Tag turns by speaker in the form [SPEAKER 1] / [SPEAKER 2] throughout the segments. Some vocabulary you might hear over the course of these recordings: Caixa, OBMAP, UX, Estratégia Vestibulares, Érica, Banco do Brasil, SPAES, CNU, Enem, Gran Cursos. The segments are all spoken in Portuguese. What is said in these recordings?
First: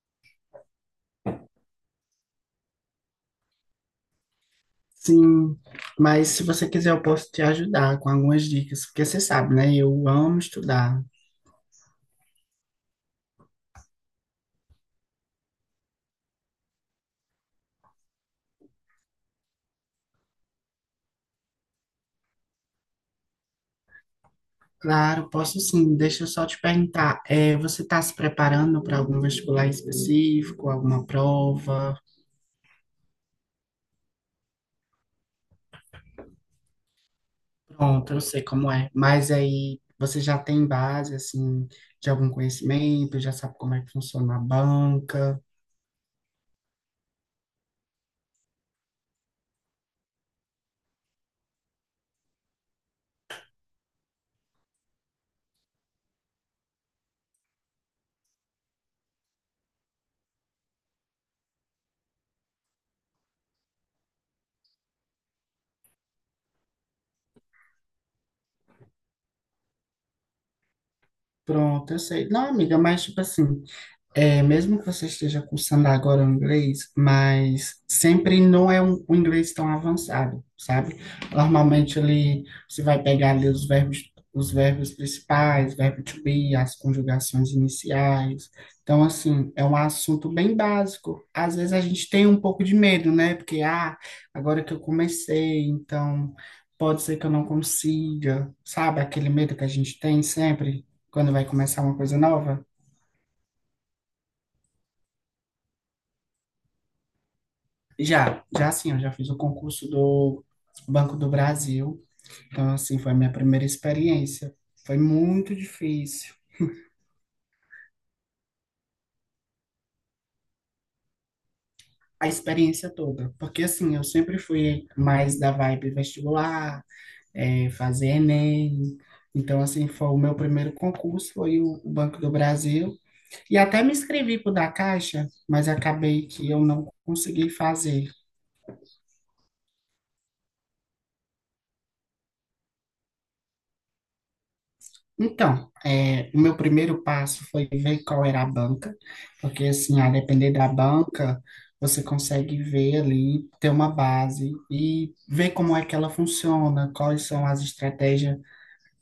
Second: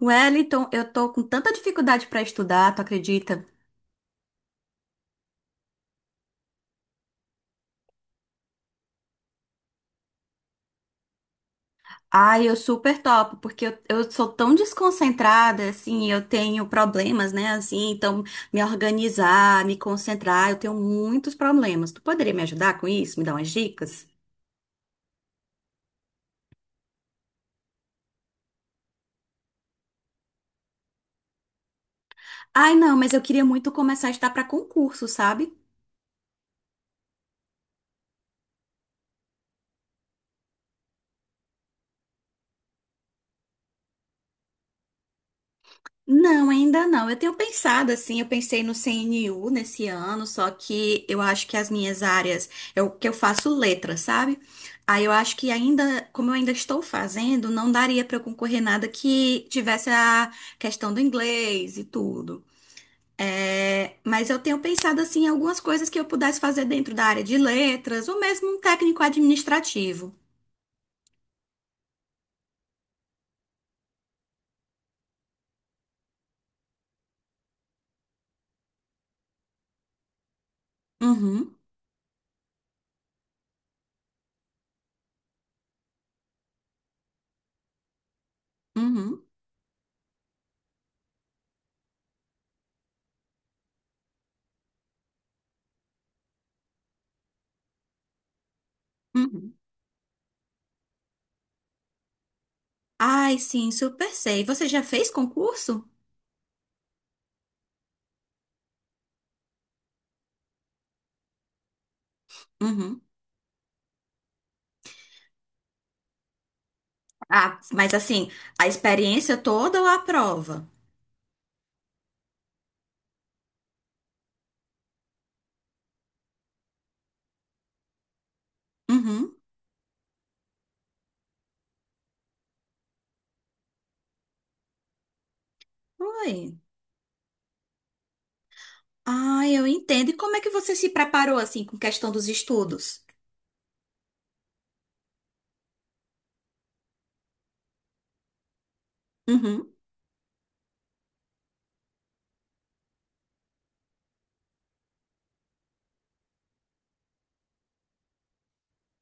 [SPEAKER 1] Wellington, eu tô com tanta dificuldade pra estudar, tu acredita?
[SPEAKER 2] Sim, mas se você quiser, eu posso te ajudar com algumas dicas, porque você sabe, né? Eu amo estudar.
[SPEAKER 1] Ai, eu super topo, porque eu sou tão desconcentrada, assim, eu tenho problemas, né, assim, então me organizar, me concentrar, eu tenho muitos problemas. Tu poderia me ajudar com isso? Me dar umas dicas?
[SPEAKER 2] Claro, posso sim. Deixa eu só te perguntar, você está se preparando para algum vestibular específico, alguma prova?
[SPEAKER 1] Ai, não, mas eu queria muito começar a estudar pra concurso, sabe?
[SPEAKER 2] Pronto, eu sei como é. Mas aí você já tem base, assim, de algum conhecimento, já sabe como é que funciona a banca.
[SPEAKER 1] Não, ainda não. Eu tenho pensado assim, eu pensei no CNU nesse ano, só que eu acho que as minhas áreas, eu que eu faço letras, sabe? Aí eu acho que ainda, como eu ainda estou fazendo, não daria para eu concorrer nada que tivesse a questão do inglês e tudo. É, mas eu tenho pensado assim em algumas coisas que eu pudesse fazer dentro da área de letras, ou mesmo um técnico administrativo.
[SPEAKER 2] Pronto, eu sei. Não, amiga, mas tipo assim. Mesmo que você esteja cursando agora o inglês, mas sempre não é um inglês tão avançado, sabe?
[SPEAKER 1] Uhum,
[SPEAKER 2] Normalmente ali você vai pegar ali os verbos principais, verbo to be, as conjugações iniciais. Então,
[SPEAKER 1] uhum,
[SPEAKER 2] assim, é um assunto bem básico. Às vezes a gente tem um pouco de medo, né? Porque, agora que eu comecei, então pode ser que eu não consiga, sabe? Aquele
[SPEAKER 1] uhum.
[SPEAKER 2] medo que a gente tem sempre quando vai começar uma coisa nova.
[SPEAKER 1] Ai, sim, super sei. Você já fez concurso?
[SPEAKER 2] Já sim, eu já fiz o concurso do Banco do Brasil. Então, assim,
[SPEAKER 1] Uhum.
[SPEAKER 2] foi a minha primeira experiência. Foi muito difícil,
[SPEAKER 1] Ah, mas assim, a experiência toda ou a prova?
[SPEAKER 2] a experiência toda. Porque, assim, eu sempre fui mais da vibe vestibular, fazer Enem.
[SPEAKER 1] Uhum.
[SPEAKER 2] Então, assim, foi o meu primeiro concurso, foi o Banco do Brasil. E até me inscrevi para o da Caixa, mas acabei que
[SPEAKER 1] Oi.
[SPEAKER 2] eu não consegui fazer.
[SPEAKER 1] Ah, eu entendo. E como é que você se preparou assim com questão dos estudos?
[SPEAKER 2] Então, o meu primeiro passo foi ver qual era a banca, porque
[SPEAKER 1] Uhum.
[SPEAKER 2] assim, a depender da banca, você consegue ver ali, ter uma base e ver como é que ela funciona, quais são as estratégias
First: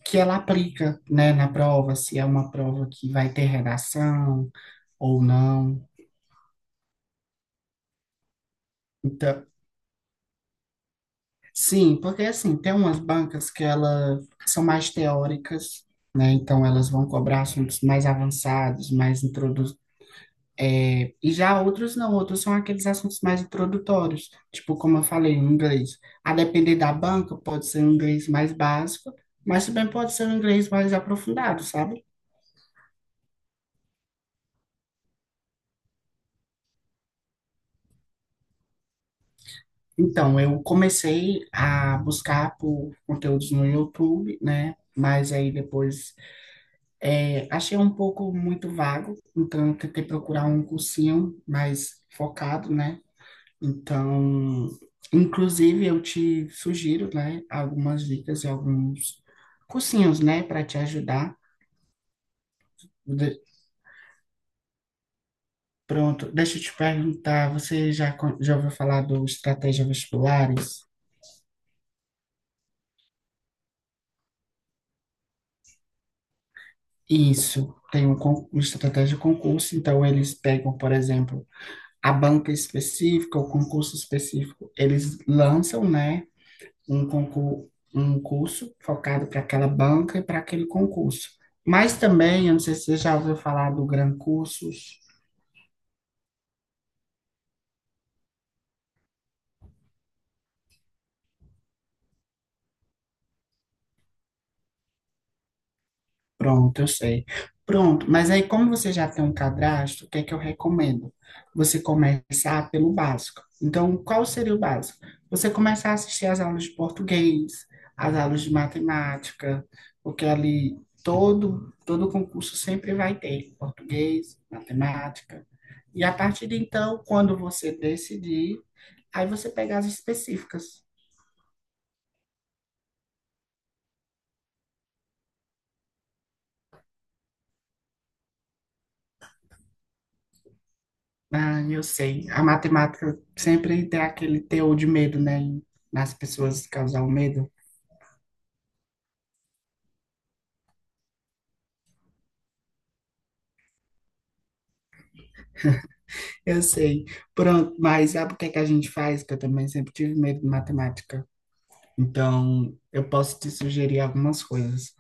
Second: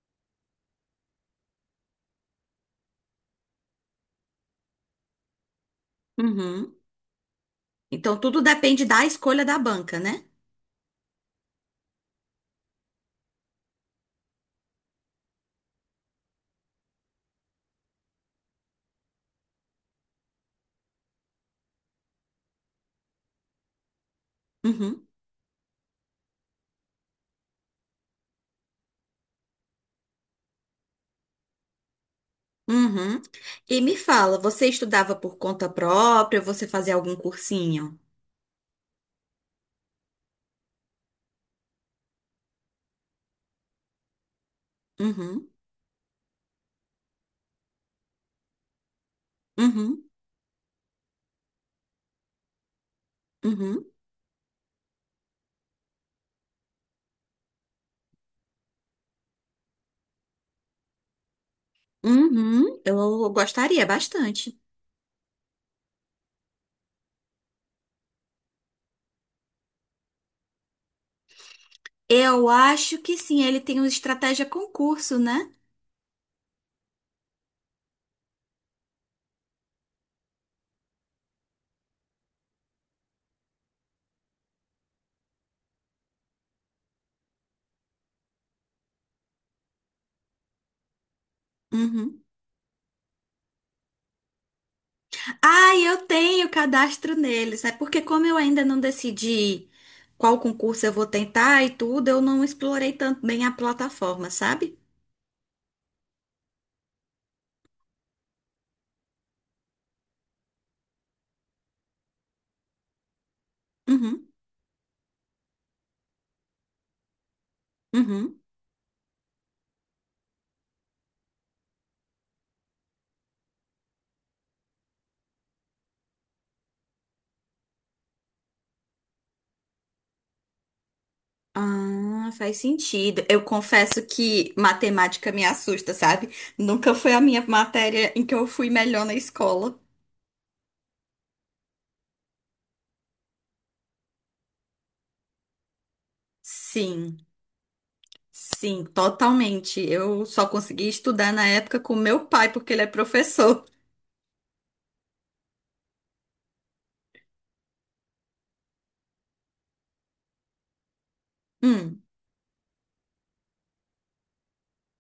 [SPEAKER 2] que ela aplica, né, na prova, se é uma prova que vai ter redação ou não.
[SPEAKER 1] Uhum. Então tudo depende da escolha
[SPEAKER 2] Então,
[SPEAKER 1] da banca, né?
[SPEAKER 2] sim, porque assim, tem umas bancas que elas são mais teóricas, né? Então elas vão cobrar assuntos mais avançados, mais introdu E já outros não, outros são aqueles assuntos mais introdutórios, tipo, como eu
[SPEAKER 1] Uhum.
[SPEAKER 2] falei, o inglês. A depender da banca, pode ser um inglês mais básico, mas também pode ser um inglês mais aprofundado, sabe?
[SPEAKER 1] Uhum. E me fala, você estudava por conta própria ou você fazia algum cursinho?
[SPEAKER 2] Então, eu comecei a buscar por conteúdos no YouTube, né? Mas
[SPEAKER 1] Uhum.
[SPEAKER 2] aí depois achei um pouco muito vago, então eu tentei
[SPEAKER 1] Uhum.
[SPEAKER 2] procurar um cursinho mais focado, né?
[SPEAKER 1] Uhum.
[SPEAKER 2] Então, inclusive, eu te sugiro, né, algumas dicas e alguns cursinhos, né, para te ajudar.
[SPEAKER 1] Uhum. Eu
[SPEAKER 2] De-
[SPEAKER 1] gostaria bastante.
[SPEAKER 2] pronto, deixa eu te perguntar, você já ouviu falar do Estratégia Vestibulares?
[SPEAKER 1] Eu acho que sim, ele tem uma estratégia concurso, né?
[SPEAKER 2] Isso, tem uma estratégia de concurso, então eles pegam, por exemplo, a banca específica, o concurso específico, eles lançam, né, um concurso, um curso focado para aquela banca e para aquele concurso. Mas
[SPEAKER 1] Uhum.
[SPEAKER 2] também, eu não sei se você já ouviu falar do Gran Cursos.
[SPEAKER 1] Ah, eu tenho cadastro neles. É porque como eu ainda não decidi qual concurso eu vou tentar e tudo, eu não explorei tanto bem a plataforma, sabe?
[SPEAKER 2] Pronto, eu sei. Pronto, mas aí como você já tem um cadastro, o que é que eu recomendo? Você começar pelo básico. Então, qual
[SPEAKER 1] Uhum,
[SPEAKER 2] seria o básico? Você começar a assistir às aulas de português, às
[SPEAKER 1] uhum.
[SPEAKER 2] aulas de matemática, porque ali todo concurso sempre vai ter português, matemática. E a partir de então, quando você decidir, aí você pega as específicas.
[SPEAKER 1] Ah, faz sentido. Eu confesso que matemática me assusta, sabe? Nunca foi a minha matéria em que eu fui melhor na escola.
[SPEAKER 2] Ah, eu sei. A matemática sempre tem aquele teor de medo, né? Nas pessoas causar o
[SPEAKER 1] Sim,
[SPEAKER 2] medo.
[SPEAKER 1] sim, totalmente. Eu só consegui estudar na época com meu pai, porque ele é professor.
[SPEAKER 2] Eu sei. Pronto, mas sabe o que é que a gente faz? Que eu também sempre tive medo de matemática.
[SPEAKER 1] Hum,
[SPEAKER 2] Então, eu posso te sugerir algumas coisas.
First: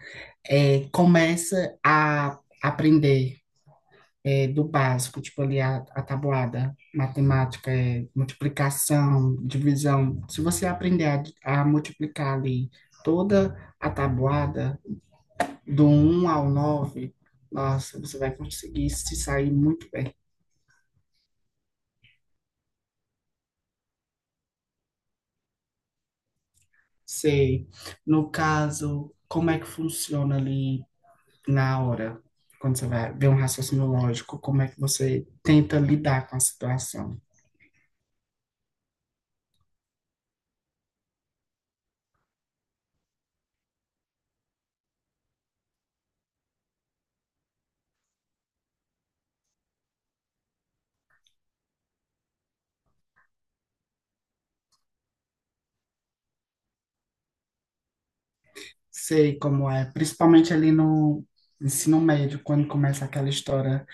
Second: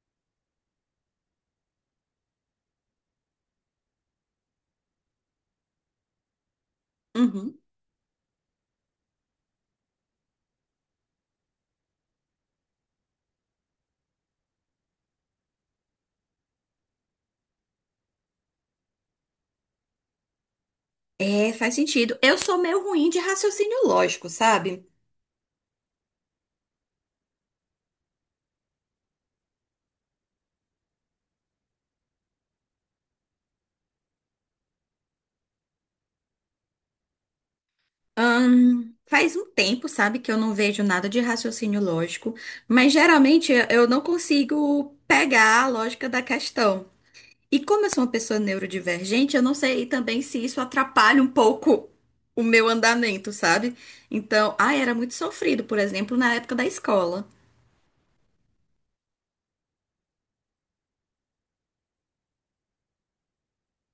[SPEAKER 2] Começa a aprender do básico, tipo ali a tabuada,
[SPEAKER 1] uhum.
[SPEAKER 2] matemática, multiplicação, divisão. Se você aprender a multiplicar ali toda a tabuada, do um ao 9, nossa, você vai conseguir se sair muito bem.
[SPEAKER 1] É, faz sentido. Eu sou meio ruim de raciocínio lógico, sabe?
[SPEAKER 2] Sei. No caso, como é que funciona ali na hora, quando você vai ver um raciocínio lógico, como é que você tenta lidar com a situação?
[SPEAKER 1] Faz um tempo, sabe, que eu não vejo nada de raciocínio lógico, mas geralmente eu não consigo pegar a lógica da questão. E como eu sou uma pessoa neurodivergente, eu não sei também se isso atrapalha um pouco o meu andamento, sabe? Então, ah, era muito sofrido, por exemplo, na época da escola.
[SPEAKER 2] Sei como é, principalmente ali no ensino médio, quando começa aquela história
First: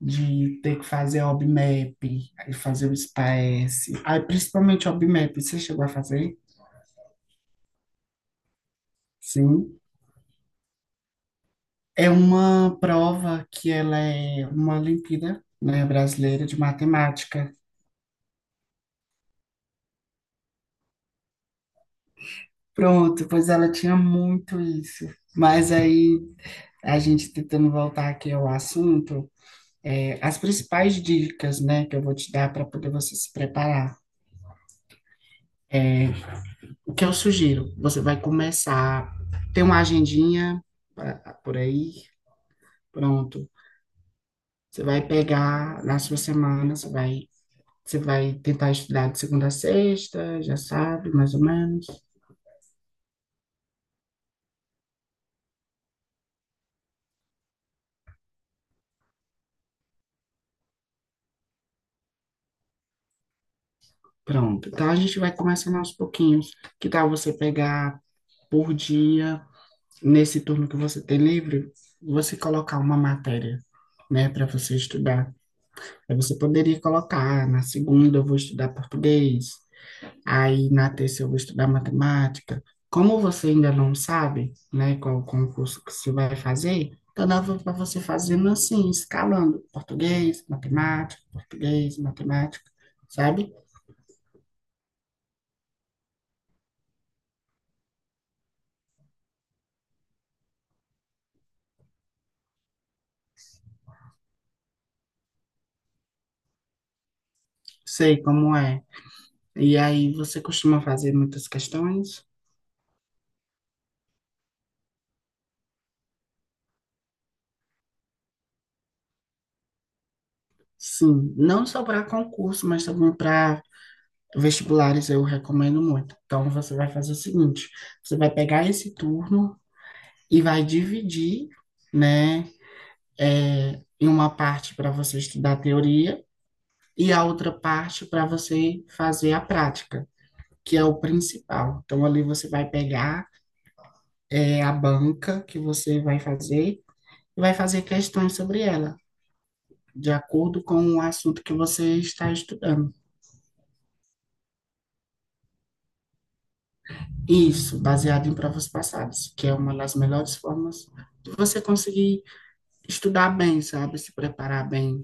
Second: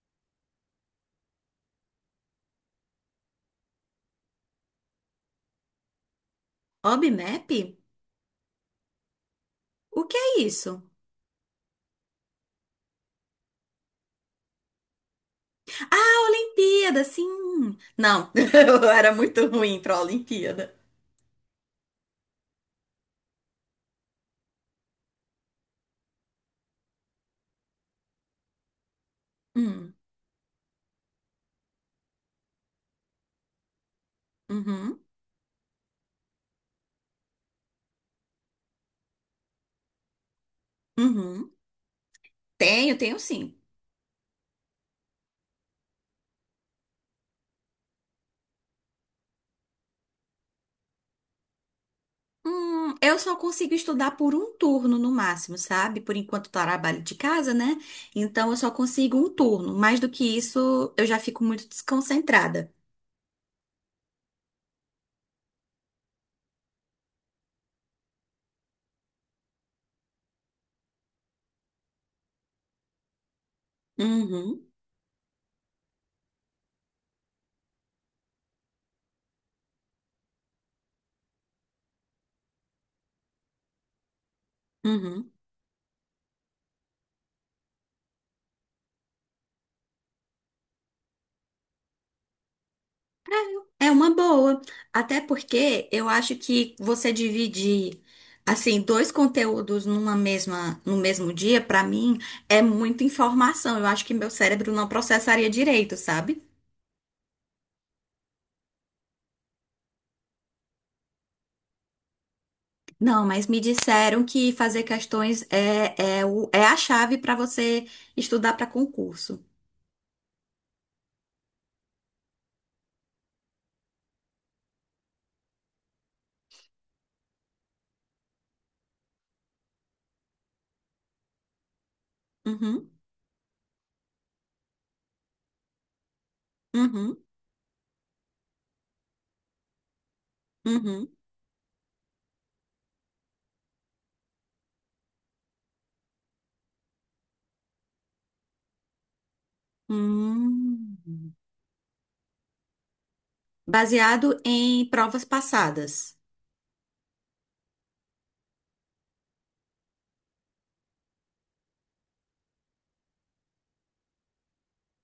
[SPEAKER 2] de ter que fazer OBMAP, aí fazer o SPAES, aí principalmente OBMAP, você chegou a fazer?
[SPEAKER 1] Obmap?
[SPEAKER 2] Sim.
[SPEAKER 1] O que é isso?
[SPEAKER 2] É uma prova que ela é uma Olimpíada, né,
[SPEAKER 1] Ah,
[SPEAKER 2] brasileira de
[SPEAKER 1] Olimpíada,
[SPEAKER 2] matemática.
[SPEAKER 1] sim. Não, eu era muito ruim pra Olimpíada.
[SPEAKER 2] Pronto, pois ela tinha muito isso. Mas aí, a gente tentando voltar aqui ao assunto,
[SPEAKER 1] Hum,
[SPEAKER 2] as principais dicas, né, que eu vou te dar para poder você se preparar.
[SPEAKER 1] uhum,
[SPEAKER 2] É, o que eu sugiro? Você vai começar, tem uma agendinha
[SPEAKER 1] uhum.
[SPEAKER 2] por aí,
[SPEAKER 1] Tenho, tenho
[SPEAKER 2] pronto.
[SPEAKER 1] sim.
[SPEAKER 2] Você vai pegar na sua semana, você vai tentar estudar de segunda a sexta, já sabe, mais ou menos.
[SPEAKER 1] Eu só consigo estudar por um turno no máximo, sabe? Por enquanto eu trabalho de casa, né? Então eu só consigo um turno. Mais do que isso, eu já fico muito desconcentrada.
[SPEAKER 2] Pronto. Então a gente vai começando aos pouquinhos. Que tal você pegar por dia, nesse turno que você tem livre, você colocar uma matéria, né, para
[SPEAKER 1] Uhum,
[SPEAKER 2] você estudar? Aí você poderia colocar, na segunda eu vou estudar português, aí na terça eu vou estudar matemática. Como você ainda não sabe, né, qual
[SPEAKER 1] uhum.
[SPEAKER 2] concurso que você vai fazer, então dá para você fazendo assim, escalando português, matemática, sabe?
[SPEAKER 1] É uma boa, até porque eu acho que você dividir assim dois conteúdos numa mesma no mesmo dia, pra mim é muita informação. Eu acho que meu cérebro não processaria direito, sabe?
[SPEAKER 2] Sei como é. E aí você costuma fazer muitas questões?
[SPEAKER 1] Não, mas me disseram que fazer questões é a chave pra você estudar pra concurso.
[SPEAKER 2] Sim, não só para concurso, mas também para vestibulares eu recomendo muito. Então você vai fazer o seguinte, você vai pegar esse turno e vai dividir, né,
[SPEAKER 1] Uhum,
[SPEAKER 2] em uma parte para você estudar a teoria e
[SPEAKER 1] uhum,
[SPEAKER 2] a outra parte para você fazer a prática, que é o
[SPEAKER 1] uhum.
[SPEAKER 2] principal. Então, ali você vai pegar a banca que você vai fazer e vai fazer questões sobre ela, de acordo com o
[SPEAKER 1] Hum.
[SPEAKER 2] assunto que você está estudando.
[SPEAKER 1] Baseado em provas passadas.
[SPEAKER 2] Isso, baseado em provas passadas, que é uma das melhores formas de você conseguir estudar bem, sabe? Se preparar bem.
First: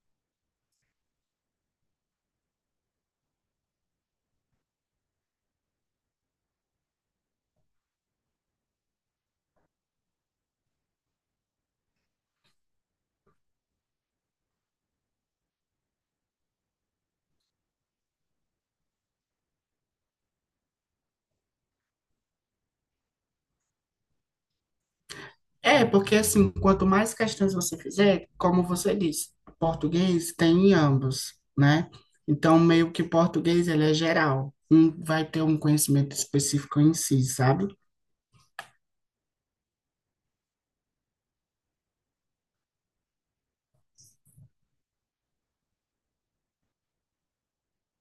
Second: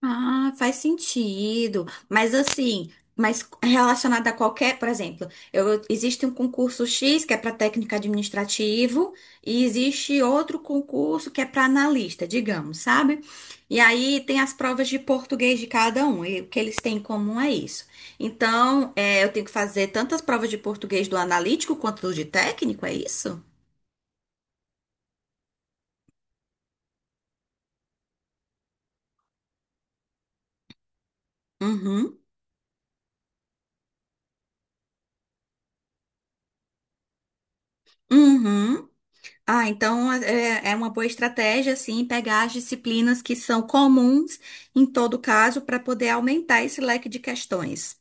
[SPEAKER 1] Ah, faz sentido. Mas assim, mas relacionado a qualquer, por exemplo, eu, existe um concurso X que é para técnico administrativo e existe outro concurso que é para analista, digamos, sabe? E aí tem as provas de português de cada um e o que eles têm em comum é isso. Então, é, eu tenho que fazer tantas provas de português do analítico quanto do de técnico, é isso?
[SPEAKER 2] Porque assim, quanto mais questões você fizer, como você disse, português tem em ambos, né?
[SPEAKER 1] Uhum.
[SPEAKER 2] Então, meio que português, ele é geral. Um vai ter um conhecimento específico em si, sabe?
[SPEAKER 1] Uhum. Ah, então é uma boa estratégia, assim, pegar as disciplinas que são comuns em todo caso para poder aumentar esse leque de questões.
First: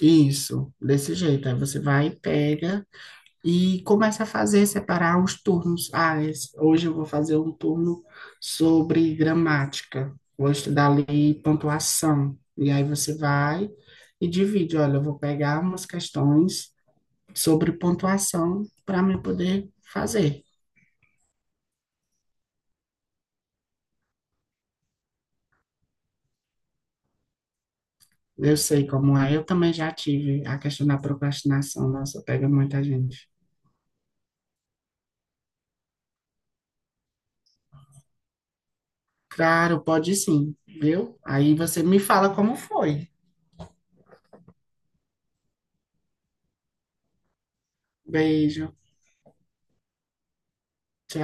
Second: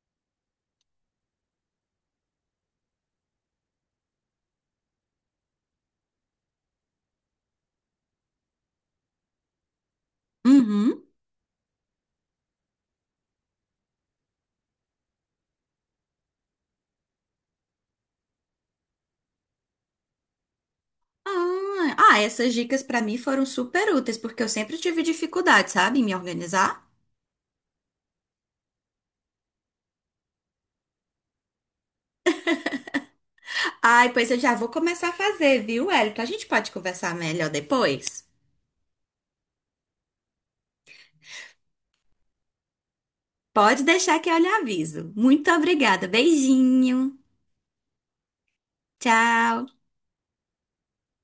[SPEAKER 2] Isso, desse jeito. Aí você vai, pega e começa a fazer, separar os turnos. Ah, hoje eu vou fazer um turno sobre gramática. Vou estudar
[SPEAKER 1] Uhum.
[SPEAKER 2] ali pontuação. E aí você vai e divide. Olha, eu vou pegar umas questões sobre pontuação para me poder fazer.
[SPEAKER 1] Ah, essas dicas para mim foram super úteis, porque eu sempre tive dificuldade, sabe, em me organizar.
[SPEAKER 2] Eu sei como é, eu também já tive a questão da procrastinação, nossa, pega muita gente.
[SPEAKER 1] Ai, pois eu já vou começar a fazer, viu, Érica? A gente pode conversar melhor depois?
[SPEAKER 2] Claro, pode sim, viu? Aí você me fala como foi.
[SPEAKER 1] Pode deixar que eu lhe aviso. Muito obrigada. Beijinho.
[SPEAKER 2] Beijo,
[SPEAKER 1] Tchau.
[SPEAKER 2] tchau.